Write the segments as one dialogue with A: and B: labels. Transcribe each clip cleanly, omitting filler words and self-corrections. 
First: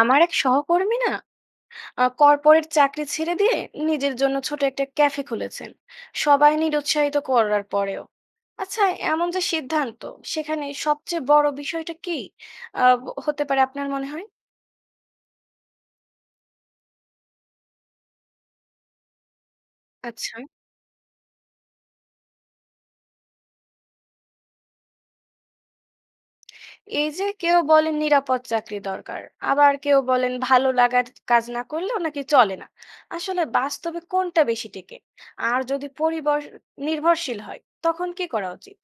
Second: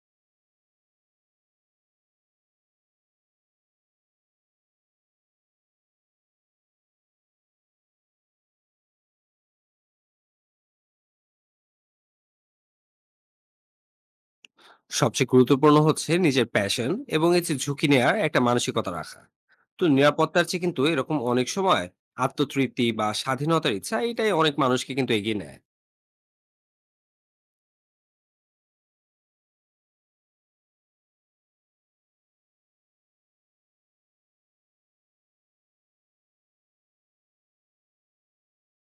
A: আমার এক সহকর্মী না কর্পোরেট চাকরি ছেড়ে দিয়ে নিজের জন্য ছোট একটা ক্যাফে খুলেছেন সবাই নিরুৎসাহিত করার পরেও। আচ্ছা, এমন যে সিদ্ধান্ত, সেখানে সবচেয়ে বড় বিষয়টা কি হতে পারে আপনার মনে হয়?
B: সবচেয়ে গুরুত্বপূর্ণ হচ্ছে নিজের প্যাশন এবং এই যে ঝুঁকি নেওয়ার একটা মানসিকতা রাখা। তো
A: আচ্ছা,
B: নিরাপত্তার চেয়ে কিন্তু এরকম অনেক সময় আত্মতৃপ্তি বা স্বাধীনতার ইচ্ছা এটাই অনেক মানুষকে কিন্তু এগিয়ে নেয়।
A: এই যে কেউ বলেন নিরাপদ চাকরি দরকার, আবার কেউ বলেন ভালো লাগার কাজ না করলে নাকি চলে না, আসলে বাস্তবে কোনটা বেশি টেকে? আর যদি পরিবার নির্ভরশীল হয় তখন কি করা উচিত?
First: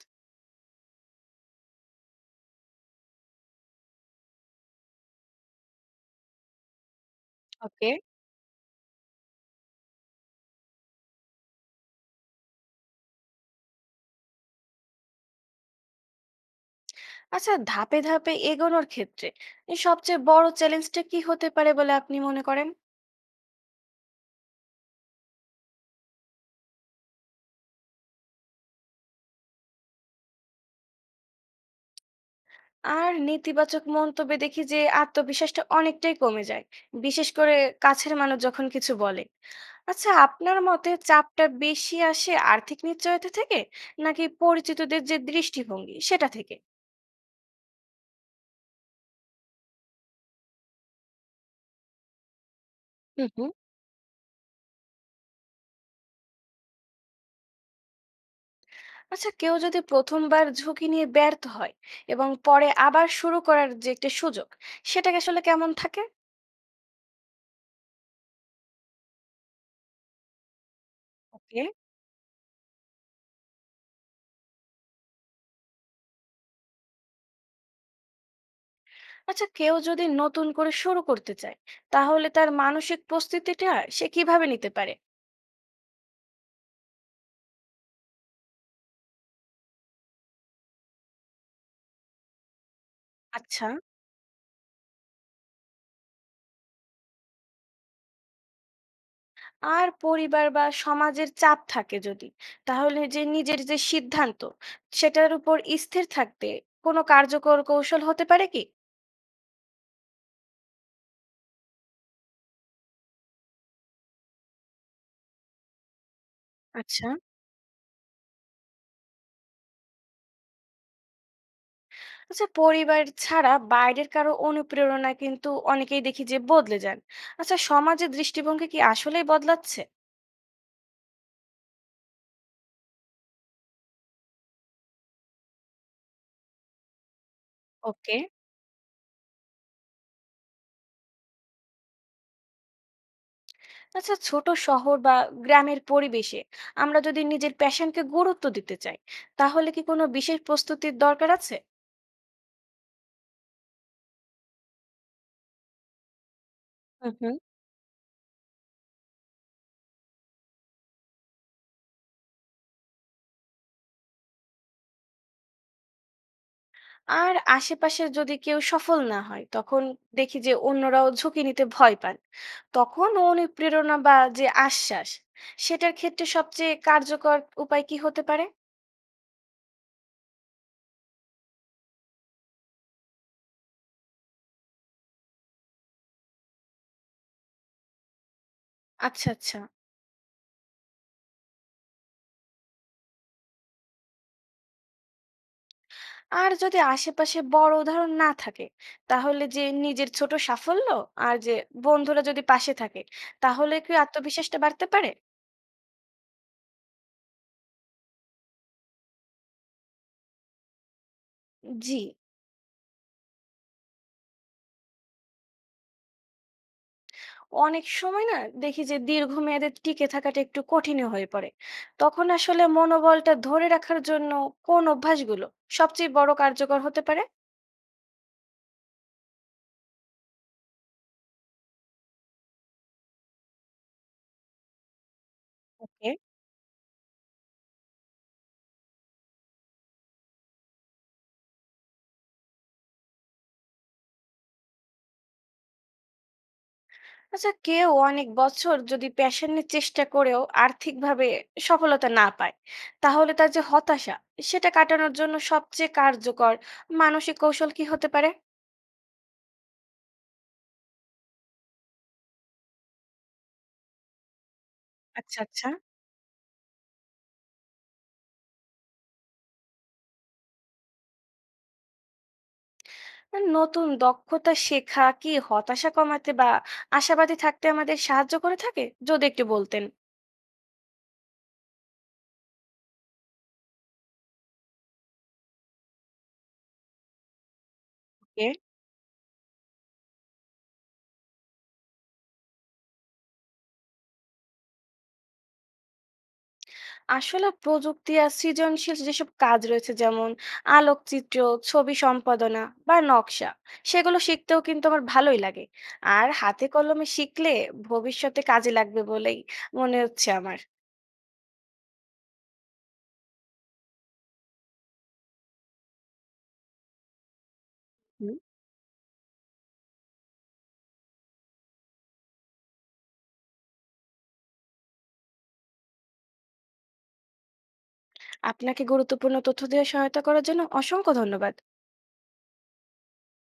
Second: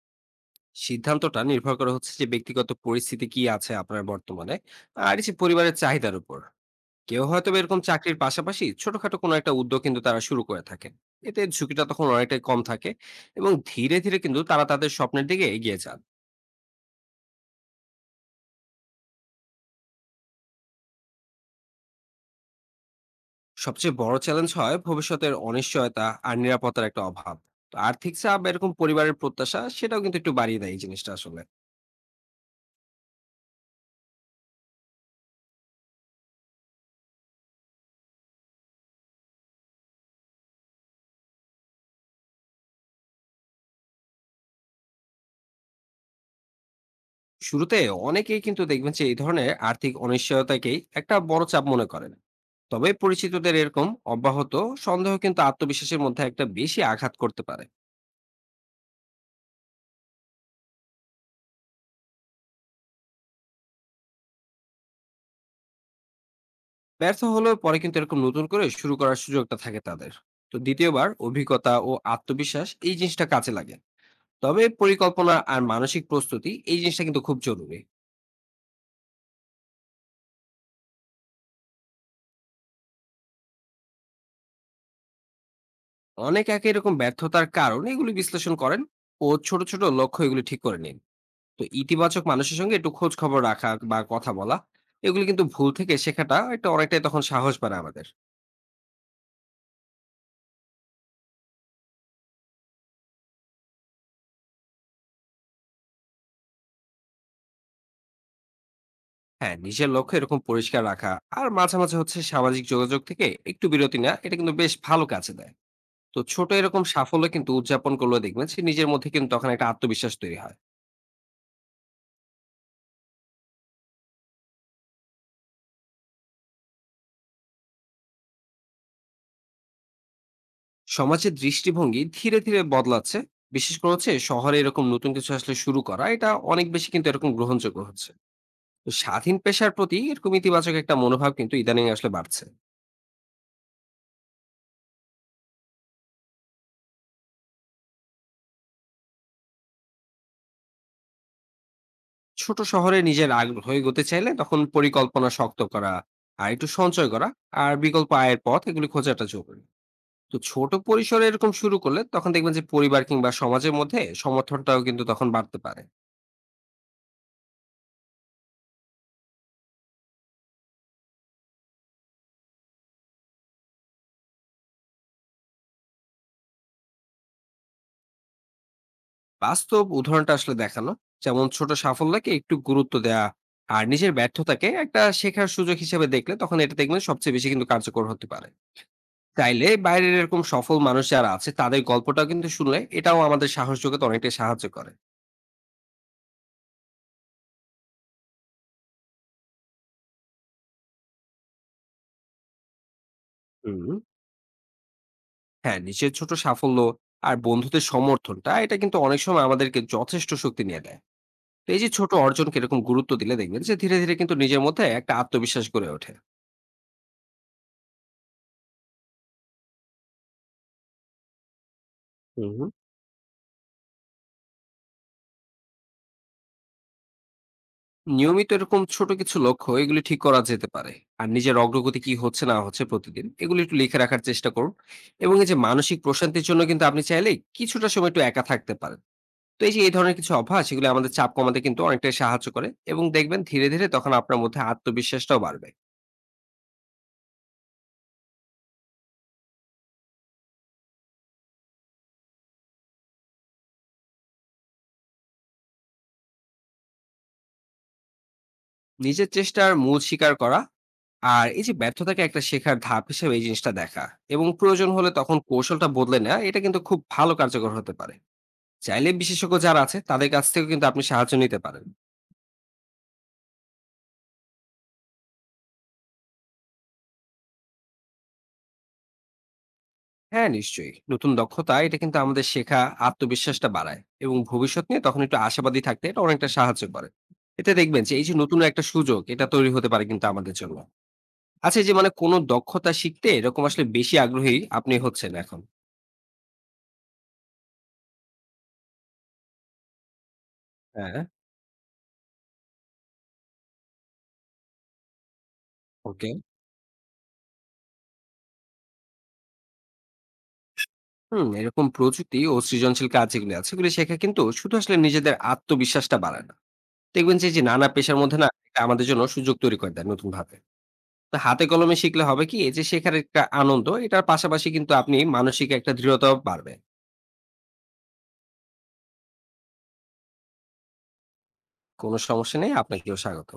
B: সিদ্ধান্তটা নির্ভর করে হচ্ছে যে ব্যক্তিগত পরিস্থিতি কি আছে আপনার বর্তমানে, আর এই যে পরিবারের চাহিদার উপর। কেউ হয়তো বা এরকম
A: ওকে।
B: চাকরির পাশাপাশি ছোটখাটো কোনো একটা উদ্যোগ কিন্তু তারা শুরু করে থাকেন। এতে ঝুঁকিটা তখন অনেকটাই কম থাকে, এবং ধীরে ধীরে কিন্তু তারা তাদের স্বপ্নের দিকে এগিয়ে যান।
A: আচ্ছা, ধাপে ধাপে এগোনোর ক্ষেত্রে এই সবচেয়ে বড় চ্যালেঞ্জটা কি হতে পারে বলে আপনি মনে করেন?
B: সবচেয়ে বড় চ্যালেঞ্জ হয় ভবিষ্যতের অনিশ্চয়তা আর নিরাপত্তার একটা অভাব। তো আর্থিক চাপ, এরকম পরিবারের প্রত্যাশা, সেটাও কিন্তু একটু বাড়িয়ে দেয় এই জিনিসটা আসলে।
A: আর নেতিবাচক মন্তব্যে দেখি যে আত্মবিশ্বাসটা অনেকটাই কমে যায়, বিশেষ করে কাছের মানুষ যখন কিছু বলে। আচ্ছা, আপনার মতে চাপটা বেশি আসে আর্থিক নিশ্চয়তা থেকে, নাকি পরিচিতদের যে দৃষ্টিভঙ্গি সেটা থেকে?
B: শুরুতে অনেকেই কিন্তু দেখবেন যে এই ধরনের আর্থিক অনিশ্চয়তাকেই একটা বড় চাপ মনে করেন। তবে
A: হুম, হুম।
B: পরিচিতদের এরকম অব্যাহত সন্দেহ কিন্তু আত্মবিশ্বাসের মধ্যে একটা বেশি আঘাত করতে পারে।
A: আচ্ছা, কেউ যদি প্রথমবার ঝুঁকি নিয়ে ব্যর্থ হয় এবং পরে আবার শুরু করার যে একটা সুযোগ, সেটাকে আসলে কেমন থাকে?
B: ব্যর্থ হলেও পরে কিন্তু এরকম নতুন করে শুরু করার সুযোগটা থাকে তাদের। তো দ্বিতীয়বার
A: ওকে।
B: অভিজ্ঞতা ও আত্মবিশ্বাস এই জিনিসটা কাজে লাগে। তবে পরিকল্পনা আর মানসিক প্রস্তুতি এই জিনিসটা কিন্তু খুব জরুরি।
A: আচ্ছা, কেউ যদি নতুন করে শুরু করতে চায়, তাহলে তার মানসিক প্রস্তুতিটা সে কিভাবে নিতে পারে?
B: অনেক একে এরকম ব্যর্থতার কারণ এগুলি বিশ্লেষণ করেন ও ছোট ছোট লক্ষ্য এগুলি ঠিক করে নিন। তো ইতিবাচক মানুষের সঙ্গে একটু খোঁজ খবর
A: আচ্ছা,
B: রাখা বা কথা বলা, এগুলি কিন্তু ভুল থেকে শেখাটা এটা অনেকটাই তখন সাহস বাড়ে আমাদের।
A: আর পরিবার বা সমাজের চাপ থাকে যদি, তাহলে যে নিজের যে সিদ্ধান্ত সেটার উপর স্থির থাকতে কোনো কার্যকর কৌশল হতে পারে কি?
B: হ্যাঁ, নিজের লক্ষ্য এরকম পরিষ্কার রাখা, আর মাঝে মাঝে হচ্ছে সামাজিক যোগাযোগ থেকে একটু বিরতি নেওয়া এটা কিন্তু বেশ ভালো কাজে দেয়। তো ছোট এরকম
A: আচ্ছা,
B: সাফল্য কিন্তু উদযাপন করলে দেখবেন যে নিজের মধ্যে কিন্তু তখন একটা আত্মবিশ্বাস তৈরি হয়।
A: আচ্ছা, পরিবার ছাড়া বাইরের কারো অনুপ্রেরণা কিন্তু অনেকেই দেখি যে বদলে যান। আচ্ছা, সমাজের দৃষ্টিভঙ্গি কি আসলেই বদলাচ্ছে?
B: সমাজের দৃষ্টিভঙ্গি ধীরে ধীরে বদলাচ্ছে। বিশেষ করে হচ্ছে শহরে এরকম নতুন কিছু আসলে শুরু করা এটা অনেক বেশি কিন্তু এরকম গ্রহণযোগ্য হচ্ছে।
A: ওকে।
B: তো স্বাধীন পেশার প্রতি এরকম ইতিবাচক একটা মনোভাব কিন্তু ইদানিং আসলে বাড়ছে।
A: আচ্ছা, ছোট শহর বা গ্রামের পরিবেশে আমরা যদি নিজের প্যাশনকে গুরুত্ব দিতে চাই, তাহলে কি কোনো বিশেষ প্রস্তুতির দরকার আছে?
B: ছোট শহরে নিজের আগ্রহ এগোতে চাইলে তখন পরিকল্পনা শক্ত করা, আর একটু
A: হুম,
B: সঞ্চয় করা,
A: হুম।
B: আর বিকল্প আয়ের পথ এগুলি খোঁজাটা জরুরি। তো ছোট পরিসরে এরকম শুরু করলে তখন দেখবেন যে পরিবার কিংবা সমাজের মধ্যে সমর্থনটাও কিন্তু তখন বাড়তে পারে।
A: আর আশেপাশে যদি কেউ সফল না হয় তখন দেখি যে অন্যরাও ঝুঁকি নিতে ভয় পান, তখন অনুপ্রেরণা বা যে আশ্বাস সেটার ক্ষেত্রে সবচেয়ে কার্যকর উপায় কি হতে পারে?
B: বাস্তব উদাহরণটা আসলে দেখানো, যেমন ছোট সাফল্যকে একটু গুরুত্ব দেয়া আর নিজের ব্যর্থতাকে একটা শেখার সুযোগ হিসেবে দেখলে তখন এটা দেখবেন সবচেয়ে বেশি কিন্তু কার্যকর হতে পারে।
A: আচ্ছা, আচ্ছা।
B: চাইলে বাইরের এরকম সফল মানুষ যারা আছে তাদের গল্পটাও কিন্তু শুনলে এটাও আমাদের সাহস যোগাতে অনেকটাই সাহায্য করে।
A: আর যদি আশেপাশে বড় উদাহরণ না থাকে, তাহলে যে নিজের ছোট সাফল্য আর যে বন্ধুরা যদি পাশে থাকে, তাহলে
B: হুম
A: কি আত্মবিশ্বাসটা বাড়তে পারে?
B: হ্যাঁ, নিজের ছোট সাফল্য আর বন্ধুদের সমর্থনটা এটা কিন্তু অনেক সময় আমাদেরকে যথেষ্ট শক্তি নিয়ে দেয়। তো এই যে
A: জি,
B: ছোট অর্জনকে এরকম গুরুত্ব দিলে দেখবেন যে ধীরে ধীরে কিন্তু নিজের মধ্যে একটা আত্মবিশ্বাস গড়ে ওঠে।
A: অনেক সময় না দেখি যে দীর্ঘমেয়াদে টিকে থাকাটা একটু কঠিন হয়ে পড়ে, তখন
B: হুম
A: আসলে মনোবলটা ধরে রাখার জন্য কোন অভ্যাসগুলো সবচেয়ে বড় কার্যকর হতে পারে?
B: নিয়মিত এরকম ছোট কিছু লক্ষ্য এগুলি ঠিক করা যেতে পারে। আর নিজের অগ্রগতি কি হচ্ছে না হচ্ছে প্রতিদিন এগুলি একটু লিখে রাখার চেষ্টা করুন। এবং এই যে মানসিক প্রশান্তির জন্য কিন্তু আপনি চাইলে কিছুটা সময় একটু একা থাকতে পারেন। তো এই যে এই ধরনের কিছু অভ্যাস এগুলো আমাদের চাপ কমাতে কিন্তু অনেকটাই সাহায্য করে, এবং দেখবেন ধীরে ধীরে তখন আপনার মধ্যে আত্মবিশ্বাসটাও বাড়বে।
A: আচ্ছা, কেউ অনেক বছর যদি প্যাশন নিয়ে চেষ্টা করেও আর্থিকভাবে সফলতা না পায়, তাহলে তার যে হতাশা সেটা কাটানোর জন্য সবচেয়ে কার্যকর মানসিক কৌশল কি হতে পারে?
B: নিজের চেষ্টার মূল স্বীকার করা, আর এই যে ব্যর্থতাকে একটা শেখার ধাপ হিসেবে এই জিনিসটা দেখা, এবং প্রয়োজন হলে তখন
A: আচ্ছা, আচ্ছা।
B: কৌশলটা বদলে নেওয়া এটা কিন্তু খুব ভালো কার্যকর হতে পারে। চাইলে বিশেষজ্ঞ যারা আছে তাদের কাছ থেকেও কিন্তু আপনি সাহায্য নিতে পারেন।
A: নতুন দক্ষতা শেখা কি হতাশা কমাতে বা আশাবাদী থাকতে আমাদের সাহায্য করে থাকে, যদি একটু বলতেন।
B: হ্যাঁ, নিশ্চয়ই। নতুন দক্ষতা এটা কিন্তু আমাদের শেখা আত্মবিশ্বাসটা বাড়ায়, এবং ভবিষ্যৎ নিয়ে তখন একটু আশাবাদী থাকতে এটা অনেকটা সাহায্য করে। এতে দেখবেন যে এই যে নতুন একটা সুযোগ এটা তৈরি হতে পারে কিন্তু আমাদের জন্য। আচ্ছা, এই যে মানে কোন দক্ষতা শিখতে এরকম আসলে বেশি আগ্রহী আপনি হচ্ছেন এখন?
A: আসলে প্রযুক্তি আর সৃজনশীল যেসব কাজ রয়েছে, যেমন
B: হ্যাঁ,
A: আলোকচিত্র, ছবি সম্পাদনা বা নকশা, সেগুলো শিখতেও কিন্তু আমার ভালোই লাগে।
B: ওকে।
A: আর হাতে কলমে শিখলে ভবিষ্যতে কাজে লাগবে বলেই মনে হচ্ছে আমার।
B: এরকম প্রযুক্তি ও সৃজনশীল কাজ যেগুলো আছে সেগুলো শেখা কিন্তু শুধু আসলে নিজেদের আত্মবিশ্বাসটা বাড়ায় না। দেখবেন যে এই যে নানা পেশার
A: হুম।
B: মধ্যে না এটা আমাদের জন্য সুযোগ তৈরি করে দেয় নতুনভাবে। তো হাতে কলমে শিখলে হবে কি এই যে শেখার একটা আনন্দ এটার পাশাপাশি কিন্তু আপনি মানসিক একটা দৃঢ়তাও বাড়বে।
A: আপনাকে গুরুত্বপূর্ণ তথ্য দিয়ে সহায়তা করার জন্য অসংখ্য ধন্যবাদ।
B: কোনো সমস্যা নেই। আপনাকেও স্বাগত।